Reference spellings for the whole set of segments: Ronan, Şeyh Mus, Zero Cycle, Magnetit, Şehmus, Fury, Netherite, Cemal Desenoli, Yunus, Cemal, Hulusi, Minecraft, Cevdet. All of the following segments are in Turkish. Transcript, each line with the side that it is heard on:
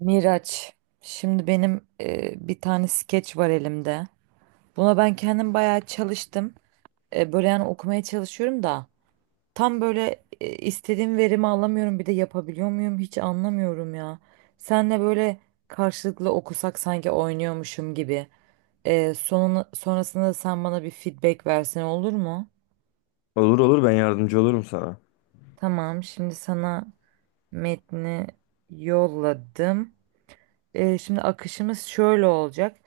right: Miraç, şimdi benim bir tane skeç var elimde. Buna ben kendim bayağı çalıştım. Böyle yani okumaya çalışıyorum da tam böyle istediğim verimi alamıyorum. Bir de yapabiliyor muyum hiç anlamıyorum ya. Senle böyle karşılıklı okusak sanki oynuyormuşum gibi. Sonunu, sonrasında da sen bana bir feedback versen olur mu?
left: Olur olur, ben yardımcı olurum sana.
right: Tamam, şimdi sana metni yolladım. Şimdi akışımız şöyle olacak.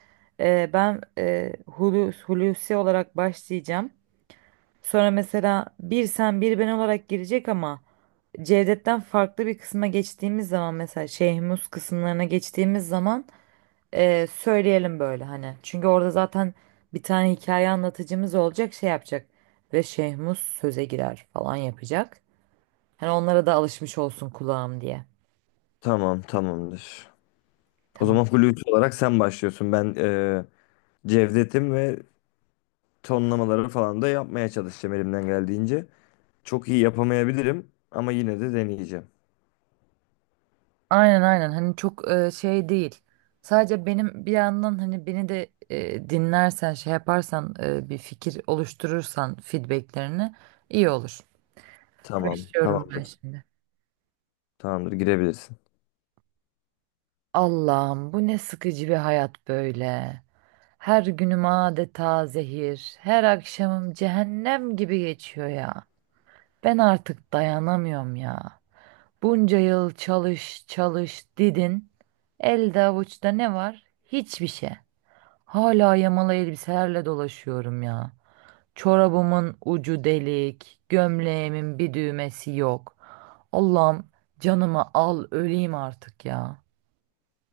right: Ben Hulusi olarak başlayacağım. Sonra mesela bir sen bir ben olarak girecek ama Cevdet'ten farklı bir kısma geçtiğimiz zaman mesela Şeyh Mus kısımlarına geçtiğimiz zaman söyleyelim böyle hani. Çünkü orada zaten bir tane hikaye anlatıcımız olacak şey yapacak ve Şeyh Mus söze girer falan yapacak. Hani onlara da alışmış olsun kulağım diye.
left: Tamam, tamamdır. O
right: Tamam.
left: zaman Hulusi olarak sen başlıyorsun. Ben Cevdet'im ve tonlamaları falan da yapmaya çalışacağım elimden geldiğince. Çok iyi yapamayabilirim ama yine de deneyeceğim.
right: Aynen aynen, hani çok şey değil. Sadece benim bir yandan hani beni de dinlersen şey yaparsan bir fikir oluşturursan feedbacklerini iyi olur.
left: Tamam,
right: Başlıyorum ben
left: tamamdır.
right: şimdi.
left: Tamamdır, girebilirsin.
right: Allah'ım, bu ne sıkıcı bir hayat böyle. Her günüm adeta zehir. Her akşamım cehennem gibi geçiyor ya. Ben artık dayanamıyorum ya. Bunca yıl çalış çalış didin. Elde avuçta ne var? Hiçbir şey. Hala yamalı elbiselerle dolaşıyorum ya. Çorabımın ucu delik, gömleğimin bir düğmesi yok. Allah'ım, canımı al öleyim artık ya.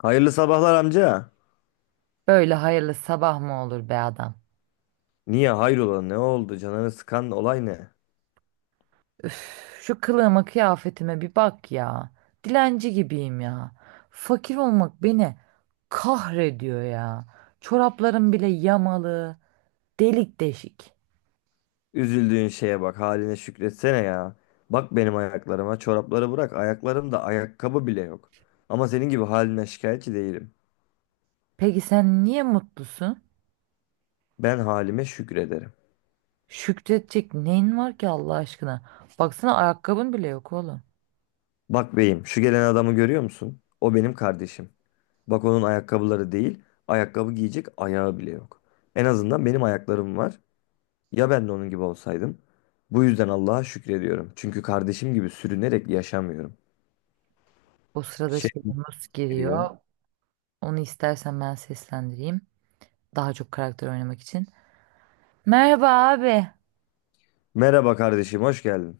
left: Hayırlı sabahlar amca.
right: Böyle hayırlı sabah mı olur be adam?
left: Niye, hayrola, ne oldu, canını sıkan olay ne?
right: Üf, şu kılığıma kıyafetime bir bak ya. Dilenci gibiyim ya. Fakir olmak beni kahrediyor ya. Çoraplarım bile yamalı, delik deşik.
left: Üzüldüğün şeye bak, haline şükretsene ya. Bak, benim ayaklarıma, çorapları bırak, ayaklarımda ayakkabı bile yok. Ama senin gibi haline şikayetçi değilim.
right: Peki sen niye mutlusun?
left: Ben halime şükrederim.
right: Şükredecek neyin var ki Allah aşkına? Baksana ayakkabın bile yok oğlum.
left: Bak beyim, şu gelen adamı görüyor musun? O benim kardeşim. Bak, onun ayakkabıları değil, ayakkabı giyecek ayağı bile yok. En azından benim ayaklarım var. Ya ben de onun gibi olsaydım? Bu yüzden Allah'a şükrediyorum. Çünkü kardeşim gibi sürünerek yaşamıyorum.
right: O sırada
left: Şey
right: şey Yunus
left: geliyor.
right: giriyor. Onu istersen ben seslendireyim. Daha çok karakter oynamak için. Merhaba abi.
left: Merhaba kardeşim, hoş geldin.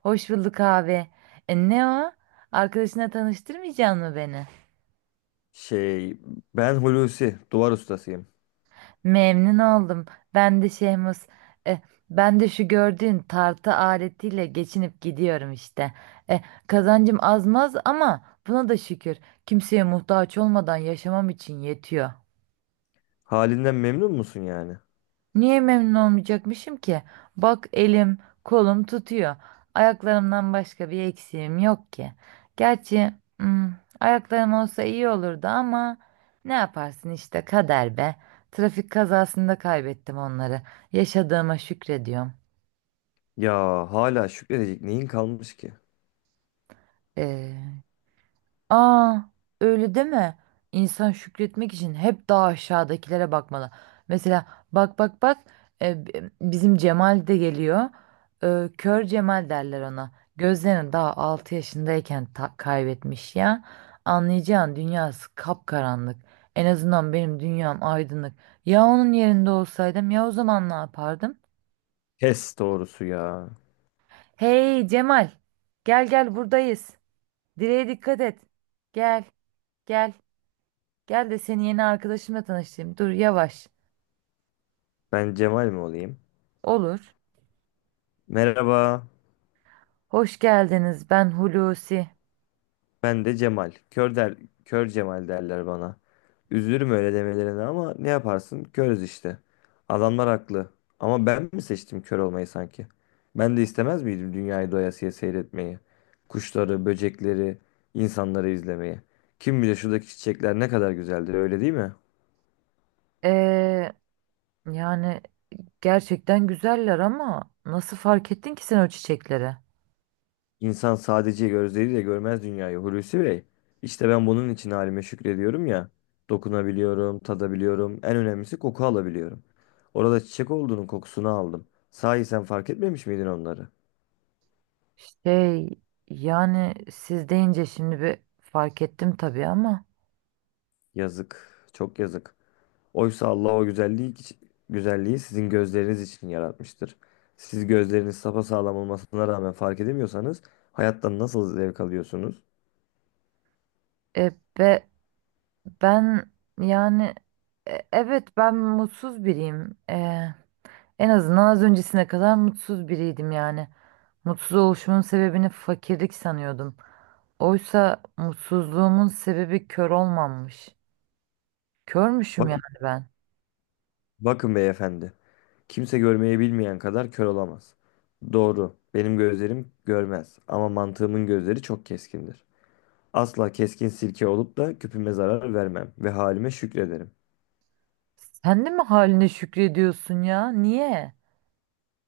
right: Hoş bulduk abi. Ne o? Arkadaşına tanıştırmayacak mı beni?
left: Şey, ben Hulusi, duvar ustasıyım.
right: Memnun oldum. Ben de Şehmus. E, Ben de şu gördüğün tartı aletiyle geçinip gidiyorum işte. E, Kazancım azmaz ama buna da şükür. Kimseye muhtaç olmadan yaşamam için yetiyor.
left: Halinden memnun musun yani?
right: Niye memnun olmayacakmışım ki? Bak elim, kolum tutuyor. Ayaklarımdan başka bir eksiğim yok ki. Gerçi hmm, ayaklarım olsa iyi olurdu ama ne yaparsın işte kader be. Trafik kazasında kaybettim onları. Yaşadığıma şükrediyorum.
left: Ya hala şükredecek neyin kalmış ki?
right: Ee, Aa, Öyle deme. İnsan şükretmek için hep daha aşağıdakilere bakmalı. Mesela bak bak bak, bizim Cemal de geliyor. Kör Cemal derler ona. Gözlerini daha 6 yaşındayken kaybetmiş ya. Anlayacağın dünyası kapkaranlık. En azından benim dünyam aydınlık. Ya onun yerinde olsaydım, ya o zaman ne yapardım?
left: Kes doğrusu ya.
right: Hey Cemal, gel gel, buradayız. Direğe dikkat et. Gel, gel. Gel de seni yeni arkadaşımla tanıştırayım. Dur yavaş.
left: Ben Cemal mi olayım?
right: Olur.
left: Merhaba,
right: Hoş geldiniz. Ben Hulusi.
left: ben de Cemal. Kör der, kör Cemal derler bana. Üzülürüm öyle demelerine ama ne yaparsın? Körüz işte. Adamlar haklı. Ama ben mi seçtim kör olmayı sanki? Ben de istemez miydim dünyayı doyasıya seyretmeyi? Kuşları, böcekleri, insanları izlemeyi. Kim bilir şuradaki çiçekler ne kadar güzeldir, öyle değil mi?
right: Ee, Yani gerçekten güzeller ama nasıl fark ettin ki sen o çiçekleri?
left: İnsan sadece gözleriyle görmez dünyayı Hulusi Bey. İşte ben bunun için halime şükrediyorum ya. Dokunabiliyorum, tadabiliyorum. En önemlisi koku alabiliyorum. Orada çiçek olduğunun kokusunu aldım. Sahi sen fark etmemiş miydin onları?
right: Şey, yani siz deyince şimdi bir fark ettim tabii ama.
left: Yazık, çok yazık. Oysa Allah o güzelliği, güzelliği sizin gözleriniz için yaratmıştır. Siz gözleriniz sapasağlam olmasına rağmen fark edemiyorsanız hayattan nasıl zevk alıyorsunuz?
right: E, be, ben yani e, Evet, ben mutsuz biriyim. En azından az öncesine kadar mutsuz biriydim yani. Mutsuz oluşumun sebebini fakirlik sanıyordum. Oysa mutsuzluğumun sebebi kör olmamış. Körmüşüm yani
left: Bakın,
right: ben.
left: bakın beyefendi. Kimse görmeyi bilmeyen kadar kör olamaz. Doğru. Benim gözlerim görmez ama mantığımın gözleri çok keskindir. Asla keskin sirke olup da küpüme zarar vermem ve halime şükrederim.
right: Sen de mi haline şükrediyorsun ya? Niye?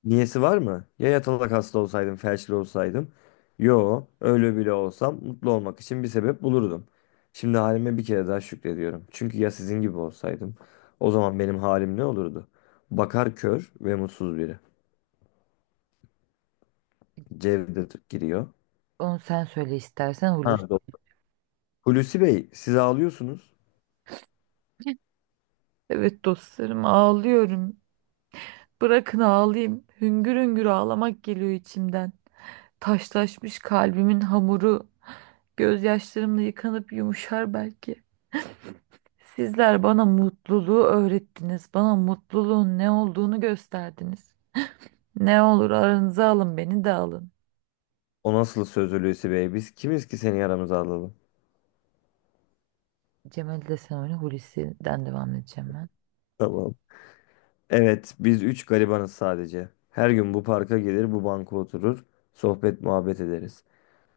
left: Niyesi var mı? Ya yatalak hasta olsaydım, felçli olsaydım? Yo, öyle bile olsam mutlu olmak için bir sebep bulurdum. Şimdi halime bir kere daha şükrediyorum. Çünkü ya sizin gibi olsaydım, o zaman benim halim ne olurdu? Bakar kör ve mutsuz biri. Cevdet giriyor.
right: Onu sen söyle istersen Hulusi.
left: Ha, doğru. Hulusi Bey, siz ağlıyorsunuz.
right: Evet dostlarım, ağlıyorum. Bırakın ağlayayım. Hüngür hüngür ağlamak geliyor içimden. Taşlaşmış kalbimin hamuru gözyaşlarımla yıkanıp yumuşar belki. Sizler bana mutluluğu öğrettiniz. Bana mutluluğun ne olduğunu gösterdiniz. Ne olur aranıza alın, beni de alın.
left: O nasıl söz Hulusi Bey? Biz kimiz ki seni yaramıza alalım?
right: Cemal Desenoli Hulusi'den devam edeceğim ben.
left: Tamam. Evet, biz üç garibanız sadece. Her gün bu parka gelir, bu banka oturur, sohbet muhabbet ederiz.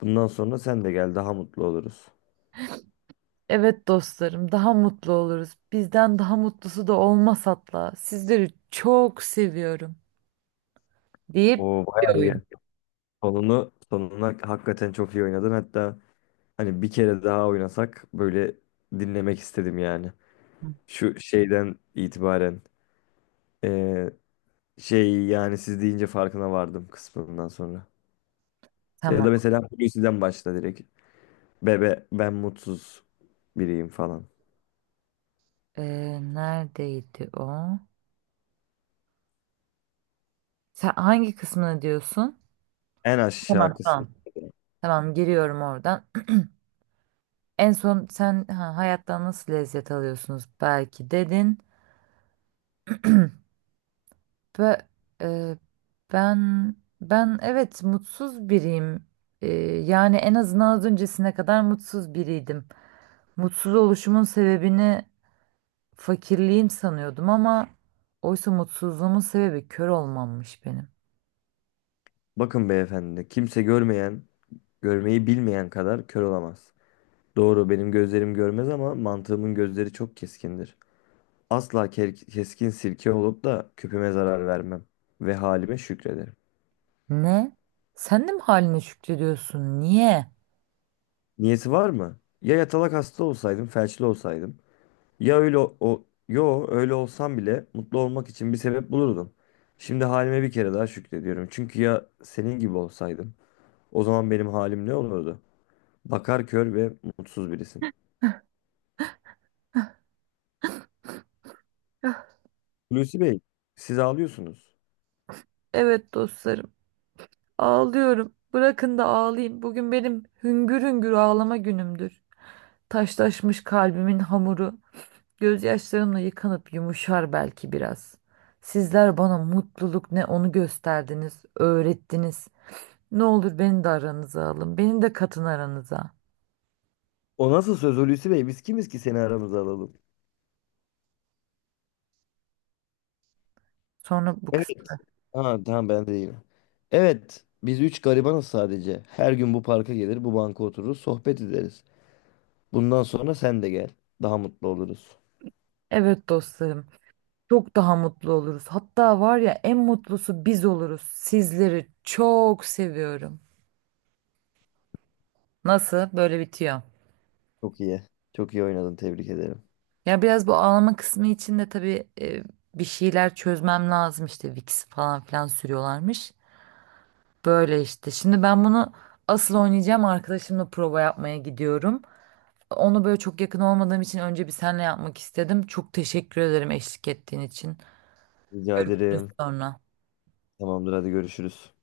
left: Bundan sonra sen de gel, daha mutlu oluruz.
right: Evet dostlarım, daha mutlu oluruz. Bizden daha mutlusu da olmaz hatta. Sizleri çok seviyorum deyip
left: Oo,
right: bir
left: bayağı iyi.
right: oyun.
left: Sonunu, sonuna hakikaten çok iyi oynadın. Hatta hani bir kere daha oynasak böyle dinlemek istedim yani.
right: Hı.
left: Şu şeyden itibaren eee, şey, yani siz deyince farkına vardım kısmından sonra. Ya
right: Tamam.
left: da mesela Hulusi'den başla direkt. Bebe ben mutsuz biriyim falan.
right: Neredeydi o? Sen hangi kısmını diyorsun?
left: En aşağı
right: Tamam,
left: kısmı.
right: tamam. Tamam, giriyorum oradan. En son sen ha, hayattan nasıl lezzet alıyorsunuz belki dedin. Ve e, ben ben evet mutsuz biriyim. Yani en azından az öncesine kadar mutsuz biriydim. Mutsuz oluşumun sebebini fakirliğim sanıyordum ama oysa mutsuzluğumun sebebi kör olmammış benim.
left: Bakın beyefendi, kimse görmeyen, görmeyi bilmeyen kadar kör olamaz. Doğru, benim gözlerim görmez ama mantığımın gözleri çok keskindir. Asla keskin sirke olup da küpüme zarar vermem ve halime şükrederim.
right: Ne? Sen de mi haline şükrediyorsun? Niye?
left: Niyeti var mı? Ya yatalak hasta olsaydım, felçli olsaydım. Yo, öyle olsam bile mutlu olmak için bir sebep bulurdum. Şimdi halime bir kere daha şükrediyorum. Çünkü ya senin gibi olsaydım. O zaman benim halim ne olurdu? Bakar kör ve mutsuz birisin. Hulusi Bey, siz ağlıyorsunuz.
right: Evet dostlarım, ağlıyorum. Bırakın da ağlayayım. Bugün benim hüngür hüngür ağlama günümdür. Taşlaşmış kalbimin hamuru. Gözyaşlarımla yıkanıp yumuşar belki biraz. Sizler bana mutluluk ne onu gösterdiniz, öğrettiniz. Ne olur beni de aranıza alın, beni de katın aranıza.
left: O nasıl söz Hulusi Bey? Biz kimiz ki seni aramıza alalım?
right: Sonra bu
left: Evet.
right: kısmı.
left: Ha, tamam, ben de değilim. Evet, biz üç garibanız sadece. Her gün bu parka gelir, bu banka otururuz, sohbet ederiz. Bundan sonra sen de gel. Daha mutlu oluruz.
right: Evet dostlarım, çok daha mutlu oluruz. Hatta var ya, en mutlusu biz oluruz. Sizleri çok seviyorum. Nasıl? Böyle bitiyor.
left: Çok iyi. Çok iyi oynadın, tebrik ederim.
right: Ya biraz bu ağlama kısmı için de tabii bir şeyler çözmem lazım işte, Vicks falan filan sürüyorlarmış. Böyle işte. Şimdi ben bunu asıl oynayacağım arkadaşımla prova yapmaya gidiyorum. Onu böyle çok yakın olmadığım için önce bir senle yapmak istedim. Çok teşekkür ederim eşlik ettiğin için.
left: Rica
right: Görüşürüz
left: ederim.
right: sonra.
left: Tamamdır, hadi görüşürüz.